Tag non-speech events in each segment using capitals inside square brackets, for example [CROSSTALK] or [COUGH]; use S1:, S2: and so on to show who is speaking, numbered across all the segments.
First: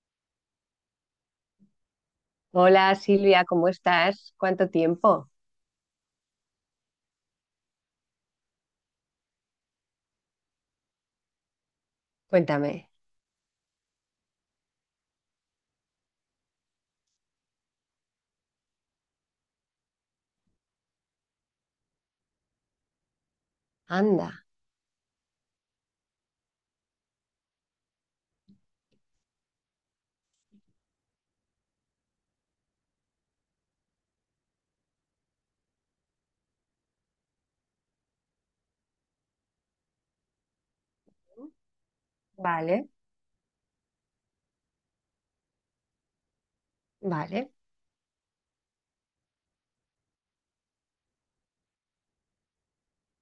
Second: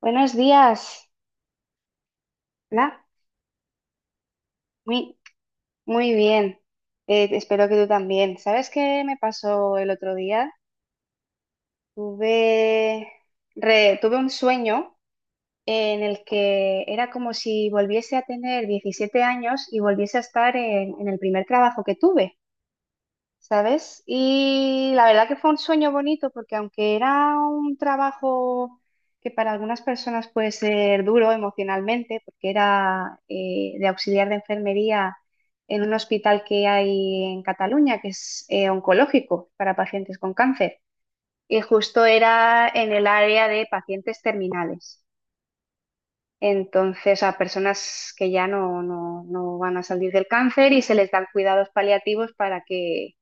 S1: Buenos días.
S2: Hola
S1: Hola.
S2: Silvia, ¿cómo estás? ¿Cuánto
S1: Muy,
S2: tiempo?
S1: muy bien. Espero que tú también. ¿Sabes qué me pasó el otro día?
S2: Cuéntame.
S1: Tuve, tuve un sueño en el que era como si volviese a tener 17 años y volviese a estar en el primer trabajo que tuve. ¿Sabes?
S2: Anda.
S1: Y la verdad que fue un sueño bonito porque aunque era un trabajo que para algunas personas puede ser duro emocionalmente, porque era de auxiliar de enfermería en un hospital que hay en Cataluña, que es oncológico para pacientes con cáncer, y justo era
S2: Vale,
S1: en el área de pacientes terminales. Entonces, a
S2: vale.
S1: personas que ya no, no van a salir del cáncer y se les dan cuidados paliativos para que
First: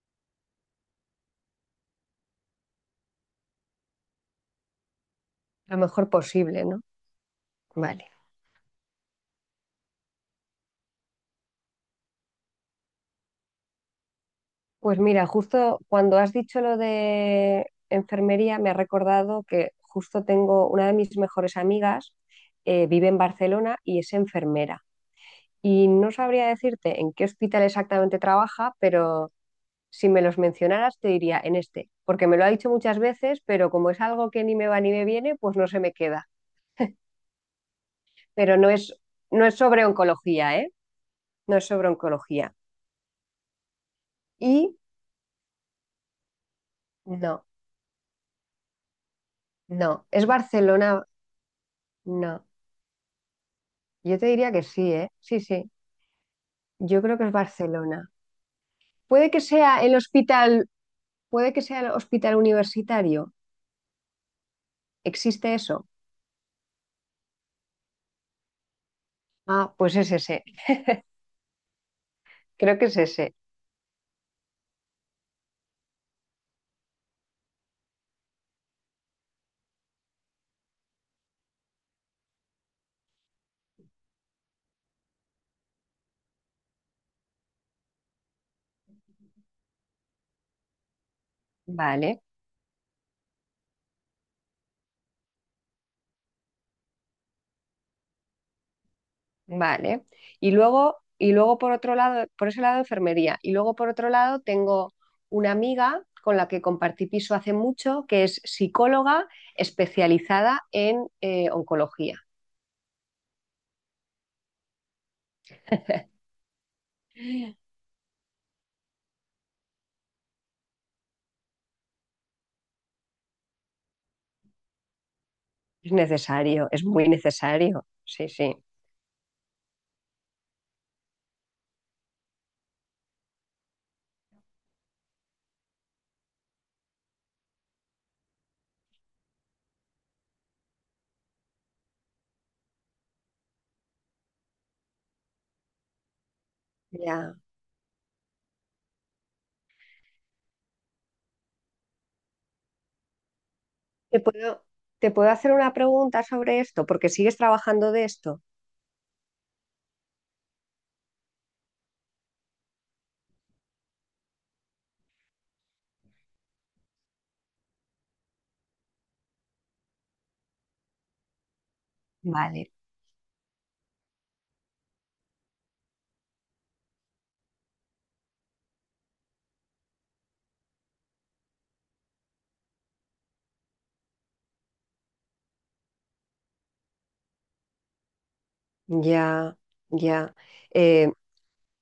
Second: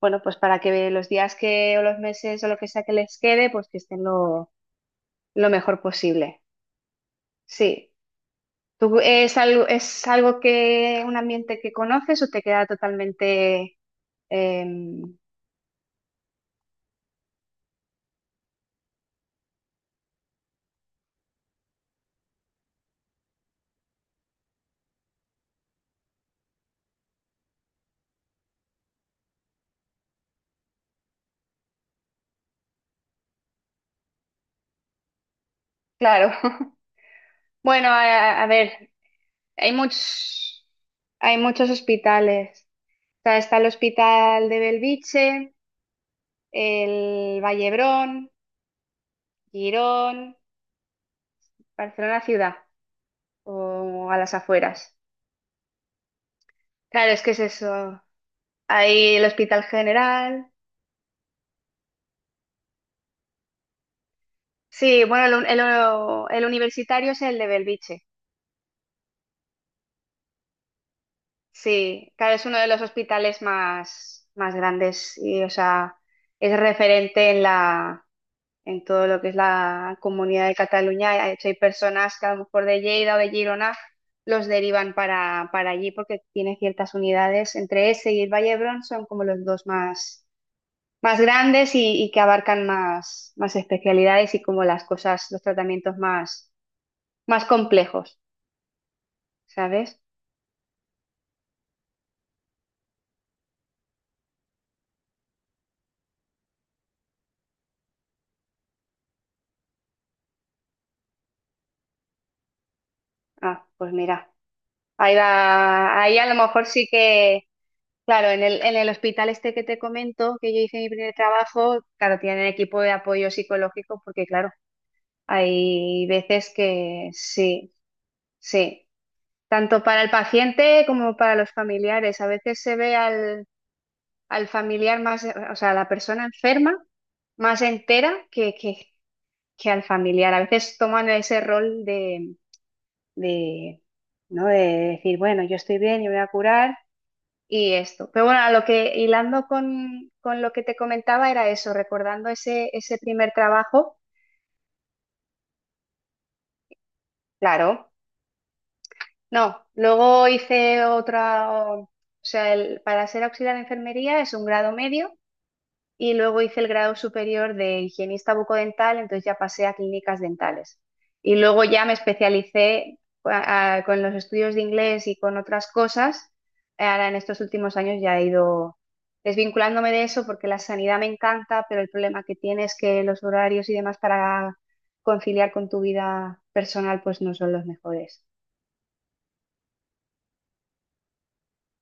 S1: bueno, pues para que los días que o los meses o lo que sea que les quede, pues que estén lo
S2: Lo
S1: mejor
S2: mejor
S1: posible.
S2: posible, ¿no?
S1: Sí.
S2: Vale.
S1: ¿Tú es algo que un ambiente que conoces o te queda totalmente
S2: Pues
S1: em,
S2: mira, justo cuando has dicho lo de enfermería, me ha recordado que justo tengo una de mis mejores amigas, vive en Barcelona y es enfermera. Y no sabría decirte en qué hospital exactamente trabaja, pero si me los mencionaras te diría en este, porque me lo ha dicho muchas veces, pero como es algo que ni me va ni me viene, pues no se me queda.
S1: claro? [LAUGHS] Bueno, a, a
S2: pero no
S1: ver,
S2: es, no es
S1: hay
S2: sobre oncología,
S1: muchos,
S2: ¿eh?
S1: hay
S2: No es
S1: muchos
S2: sobre oncología.
S1: hospitales. O sea, está el hospital de
S2: Y
S1: Belviche, el
S2: no,
S1: Vallebrón,
S2: no,
S1: Girón,
S2: es Barcelona,
S1: Barcelona
S2: no.
S1: ciudad o a
S2: Yo te
S1: las
S2: diría que sí,
S1: afueras.
S2: ¿eh? Sí, sí, yo
S1: Claro,
S2: creo
S1: es
S2: que
S1: que
S2: es
S1: es eso.
S2: Barcelona.
S1: Hay el
S2: Puede que
S1: Hospital
S2: sea el
S1: General.
S2: hospital, puede que sea el hospital universitario.
S1: Sí, bueno, el, un-
S2: ¿Existe eso?
S1: el, el universitario es el de Belviche.
S2: Ah, pues es ese.
S1: Sí, claro, es uno de
S2: Creo
S1: los
S2: que es ese.
S1: hospitales más grandes y, o sea, es referente en en todo lo que es la comunidad de Cataluña. De hecho, hay personas que a lo mejor de Lleida o de Girona los derivan para allí porque tiene ciertas unidades. Entre ese y el Valle d'Hebron son como los dos más grandes y que
S2: Vale.
S1: abarcan más especialidades y como las cosas, los tratamientos más complejos, ¿sabes?
S2: Vale. Y luego por otro lado, por ese lado enfermería. Y luego por otro lado tengo una amiga con la que compartí piso hace mucho, que es psicóloga especializada en oncología.
S1: Ah, pues mira, ahí va, ahí a lo mejor sí que,
S2: Es
S1: claro, en el hospital este que te comento, que yo hice mi primer trabajo, claro, tienen equipo de apoyo psicológico porque, claro, hay veces
S2: necesario, es muy
S1: que sí,
S2: necesario. Sí, sí.
S1: sí, tanto para el paciente como para los familiares. A veces se ve al familiar más, o sea, a la persona enferma más entera que al familiar. A veces toman ese rol de, ¿no? De decir, bueno, yo estoy bien, yo me voy a curar
S2: Ya.
S1: y esto. Pero bueno, a lo que hilando con lo que te comentaba era eso, recordando ese primer trabajo,
S2: ¿Te puedo, te puedo hacer una pregunta sobre esto? Porque sigues
S1: claro,
S2: trabajando de esto.
S1: no. Luego hice otra, o sea, para ser auxiliar de enfermería es un grado medio y luego hice el grado superior de higienista bucodental, entonces ya pasé a clínicas dentales. Y luego ya me
S2: Vale.
S1: especialicé con los estudios de inglés y con otras cosas. Ahora en estos últimos años ya he ido desvinculándome de eso porque la sanidad me encanta, pero el problema que tiene es que los horarios y demás para conciliar con tu vida personal pues no son los mejores.
S2: Ya, ya. Eh,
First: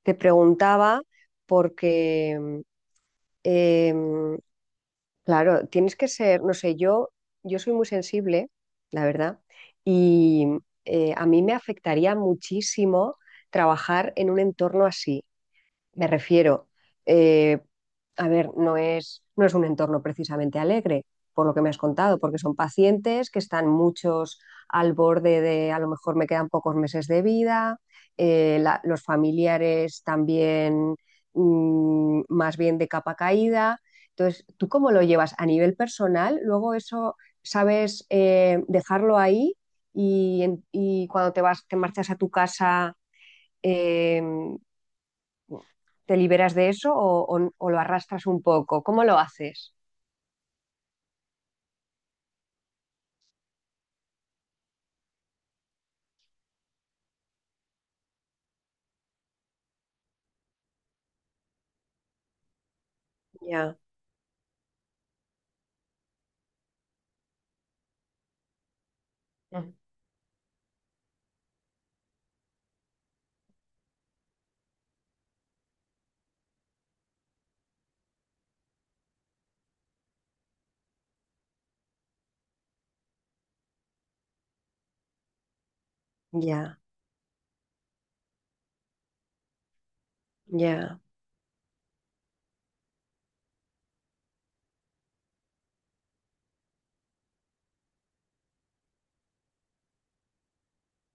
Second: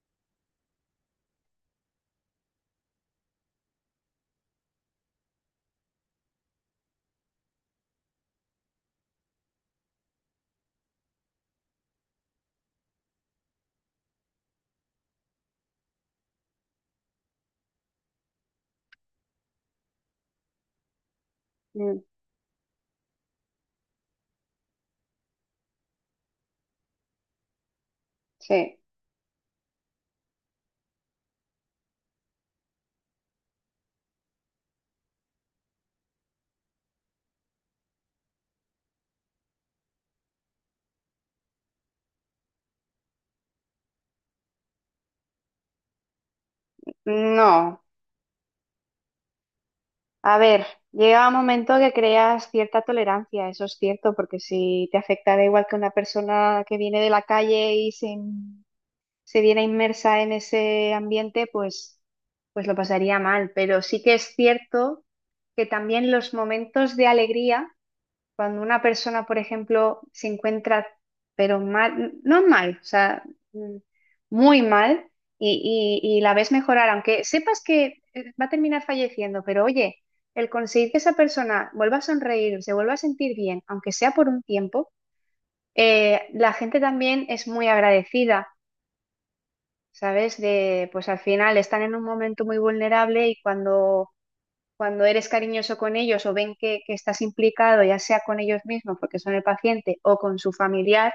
S2: te preguntaba porque em, claro, tienes que ser, no sé, yo soy muy sensible, la verdad, y a mí me afectaría muchísimo trabajar en un entorno así. Me refiero, eh, a ver, no es un entorno precisamente alegre, por lo que me has
S1: Mm,
S2: contado, porque son pacientes que están muchos al borde de a lo mejor me quedan pocos meses de vida,
S1: sí.
S2: los familiares también mm, más bien de capa caída. Entonces, ¿tú cómo lo llevas a nivel personal? Luego eso, ¿sabes, dejarlo ahí y cuando te vas, te marchas a tu casa? em, ¿Te liberas de eso o lo
S1: No.
S2: arrastras un poco? ¿Cómo lo haces?
S1: A ver, llega un momento que creas cierta tolerancia, eso es cierto, porque si te afecta da igual que una persona que viene de la calle y se viera inmersa en ese ambiente, pues lo pasaría mal.
S2: Ya,
S1: Pero sí que es cierto que también los momentos de alegría cuando una persona, por ejemplo, se encuentra, pero mal, no mal, o sea, mm, muy mal, y la ves mejorar, aunque sepas que va a terminar falleciendo, pero oye, el conseguir que esa persona vuelva a sonreír, se vuelva a sentir bien, aunque sea por un tiempo, la
S2: ya,
S1: gente también es muy agradecida, ¿sabes? De,
S2: ya,
S1: pues al final están en un momento muy vulnerable y cuando eres cariñoso con ellos o ven que estás implicado, ya sea con ellos mismos, porque son el paciente, o con su familiar,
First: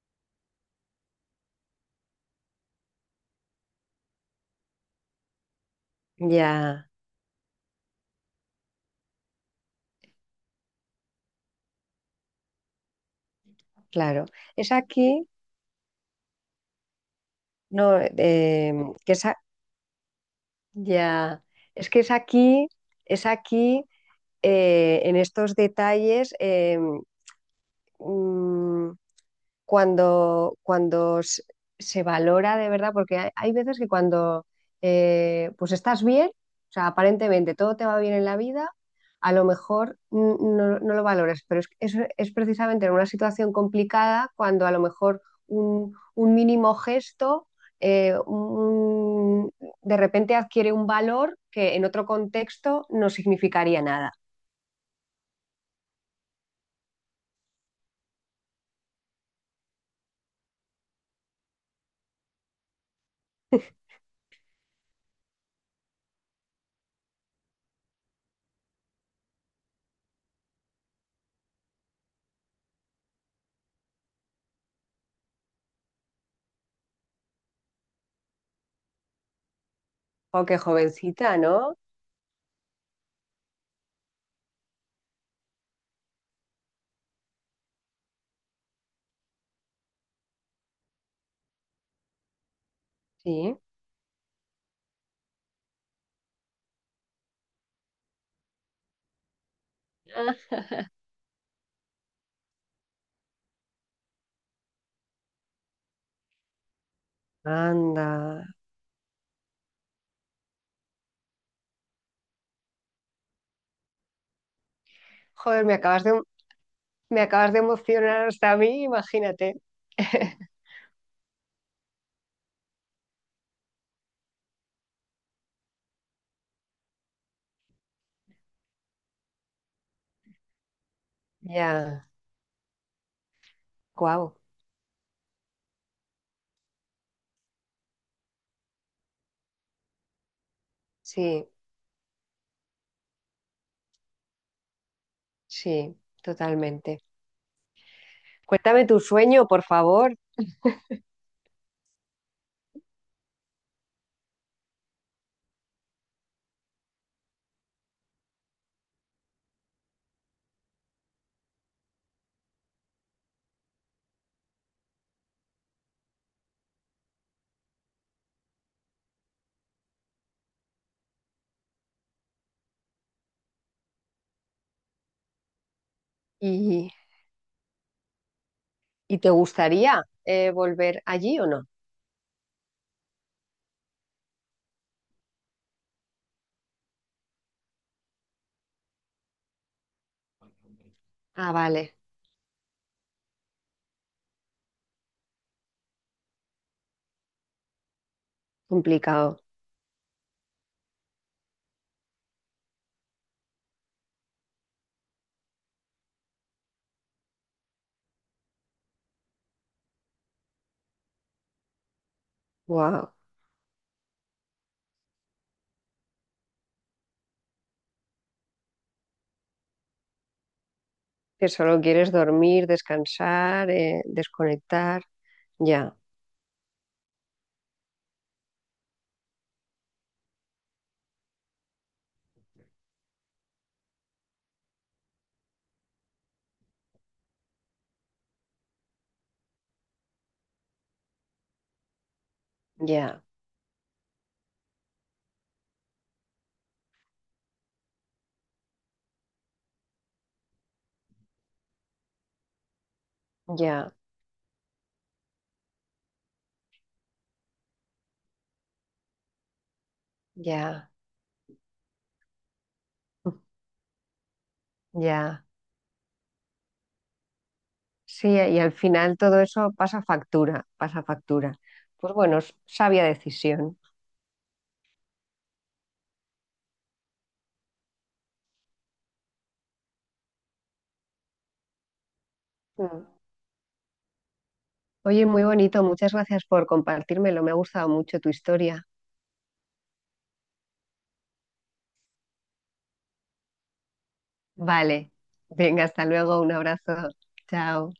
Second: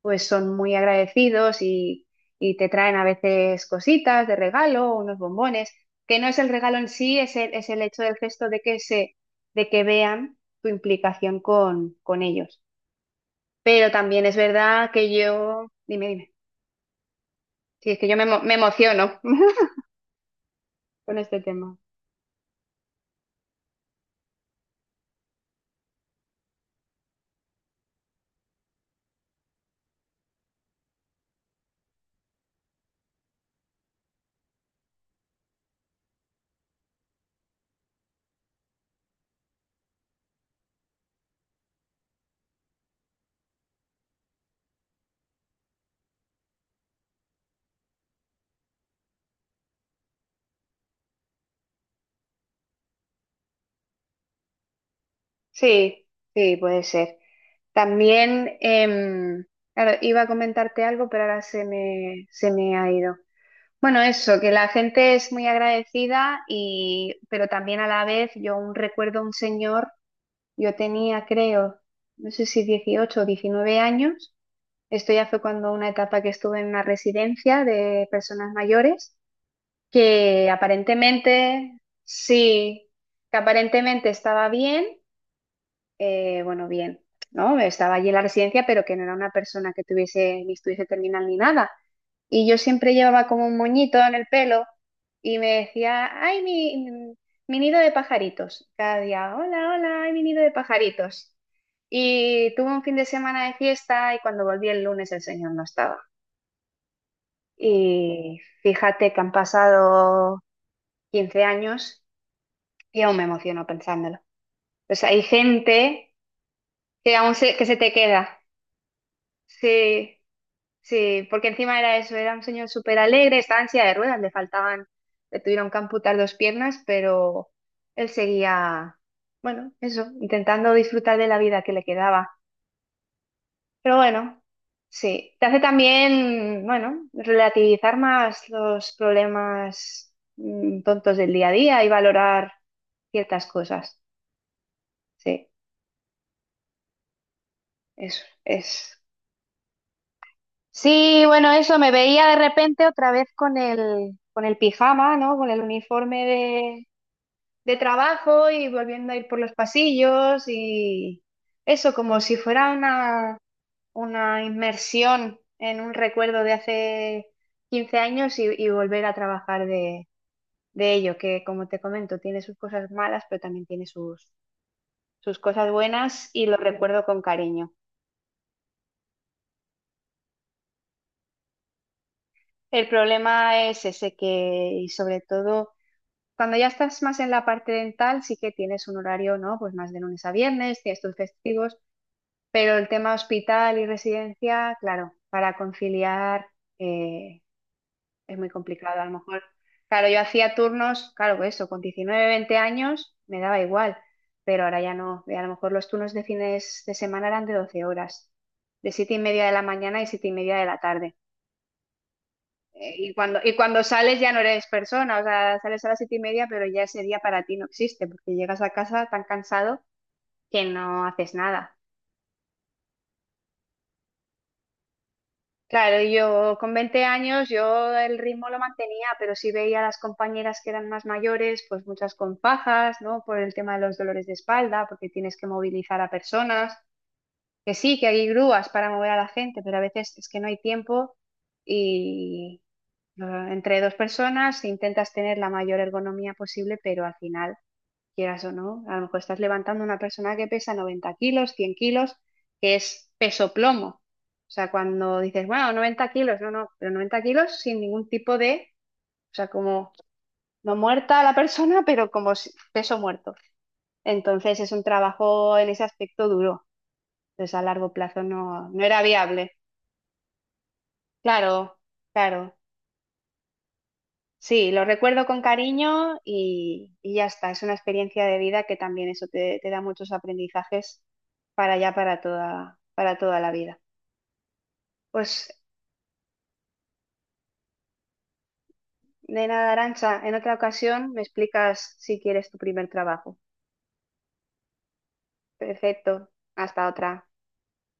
S1: pues son muy agradecidos y te traen a veces cositas de regalo, unos bombones, que no es el regalo en
S2: ya,
S1: sí, es el hecho del gesto de de que vean tu implicación con ellos. Pero también
S2: claro.
S1: es
S2: Es
S1: verdad que
S2: aquí,
S1: yo, dime, dime, sí, es
S2: no,
S1: que yo me
S2: que
S1: emociono
S2: es a-
S1: [LAUGHS] con este
S2: ya,
S1: tema.
S2: es que es aquí, en estos detalles, mm, cuando, cuando se se valora de verdad, porque hay veces que cuando pues estás bien, o sea, aparentemente todo te va bien en la vida, a lo mejor no lo valores, pero es precisamente en una situación complicada cuando a lo mejor un mínimo gesto eh, un- de repente adquiere un valor que en otro contexto no significaría nada.
S1: Sí, sí, puede ser. También, claro, iba a comentarte algo, pero ahora se me ha ido. Bueno, eso, que la gente es muy agradecida y, pero también a la vez, yo aún recuerdo a un señor, yo tenía, creo, no sé si 18 o 19 años, esto ya fue cuando una etapa que estuve en una residencia de personas mayores,
S2: Oh,
S1: que
S2: qué jovencita, ¿no?
S1: aparentemente, sí, que aparentemente estaba bien, bueno, bien, ¿no? Estaba allí en la residencia, pero que no era una persona que tuviese ni estuviese terminal ni nada. Y yo siempre llevaba como un
S2: Sí.
S1: moñito en el pelo y me decía, ay, mi nido de pajaritos. Cada día, hola, hola, ay, mi nido de
S2: Ah.
S1: pajaritos. Y tuve un fin de semana de fiesta y cuando volví el lunes el señor no estaba. Y
S2: Anda.
S1: fíjate que han pasado 15 años y aún me emociono pensándolo. Pues hay
S2: Joder, me acabas de
S1: gente que
S2: Me
S1: aún
S2: acabas de
S1: que se te
S2: emocionar
S1: queda.
S2: hasta a mí, imagínate.
S1: Sí.
S2: [LAUGHS]
S1: Sí, porque encima era eso, era un señor súper alegre, estaba en silla de ruedas, le tuvieron que amputar dos piernas, pero él seguía, bueno, eso, intentando disfrutar de la vida que le
S2: Ya,
S1: quedaba. Pero
S2: guau.
S1: bueno, sí, te hace también, bueno, relativizar más los problemas tontos del
S2: Sí,
S1: día a día y valorar ciertas cosas. Sí,
S2: sí, totalmente.
S1: eso
S2: Cuéntame
S1: es.
S2: tu sueño, por favor. [LAUGHS]
S1: Sí, bueno, eso, me veía de repente otra vez con el pijama, ¿no? Con el uniforme de trabajo y volviendo a ir por los pasillos y eso, como si fuera una inmersión en un recuerdo de hace 15 años y volver a trabajar de ello, que como te comento, tiene sus cosas malas, pero también tiene sus cosas buenas y lo
S2: ¿Y
S1: recuerdo con cariño.
S2: y te gustaría volver allí o no?
S1: El problema es ese que, y sobre todo... Cuando ya estás más en la parte dental, sí que tienes un horario, ¿no? Pues más de lunes a viernes, tienes tus
S2: Ah,
S1: festivos,
S2: vale,
S1: pero el tema hospital y residencia, claro, para conciliar eh, es muy complicado. A lo
S2: complicado.
S1: mejor, claro, yo hacía turnos, claro, pues eso, con 19 20 años me daba igual, pero ahora ya no. Y a lo mejor los turnos de fines de semana eran de 12 horas, de 7:30 de la mañana y 7:30 de la tarde. Y
S2: Wow,
S1: cuando sales ya no eres persona, o sea, sales a las 7:30, pero ya ese día para ti no existe, porque llegas a casa tan cansado que no haces
S2: que
S1: nada.
S2: solo quieres dormir, descansar, desconectar. Ya,
S1: Claro, yo con 20 años yo el ritmo lo mantenía, pero sí veía a las compañeras que eran más mayores, pues muchas con fajas, ¿no? Por el tema de los dolores de espalda, porque tienes que movilizar a personas, que sí, que hay grúas para mover a la gente, pero a veces es que no hay tiempo y
S2: ya,
S1: entre dos personas intentas tener la mayor ergonomía posible, pero al final quieras o no. A lo mejor estás levantando a una persona que pesa 90 kilos, 100 kilos, que es peso
S2: ya,
S1: plomo. O sea, cuando dices, bueno, 90 kilos, no, no, pero 90 kilos sin ningún tipo de, o sea, como no
S2: ya,
S1: muerta la persona, pero como peso muerto. Entonces es un
S2: ya.
S1: trabajo en ese aspecto duro. Entonces a largo plazo
S2: Sí, y
S1: no,
S2: al
S1: no era
S2: final todo
S1: viable.
S2: eso pasa factura, pasa factura.
S1: Claro,
S2: Pues bueno, es
S1: claro.
S2: sabia decisión.
S1: Sí, lo recuerdo con cariño y ya está. Es una experiencia de vida que también eso te da muchos aprendizajes para ya para toda,
S2: Mm.
S1: para toda la vida.
S2: Oye, muy
S1: Pues
S2: bonito, muchas gracias por compartírmelo, me ha gustado mucho tu historia.
S1: de nada, Arancha, en otra ocasión me explicas si quieres tu primer trabajo.
S2: Vale, venga, hasta
S1: Perfecto,
S2: luego, un
S1: hasta
S2: abrazo,
S1: otra.
S2: chao.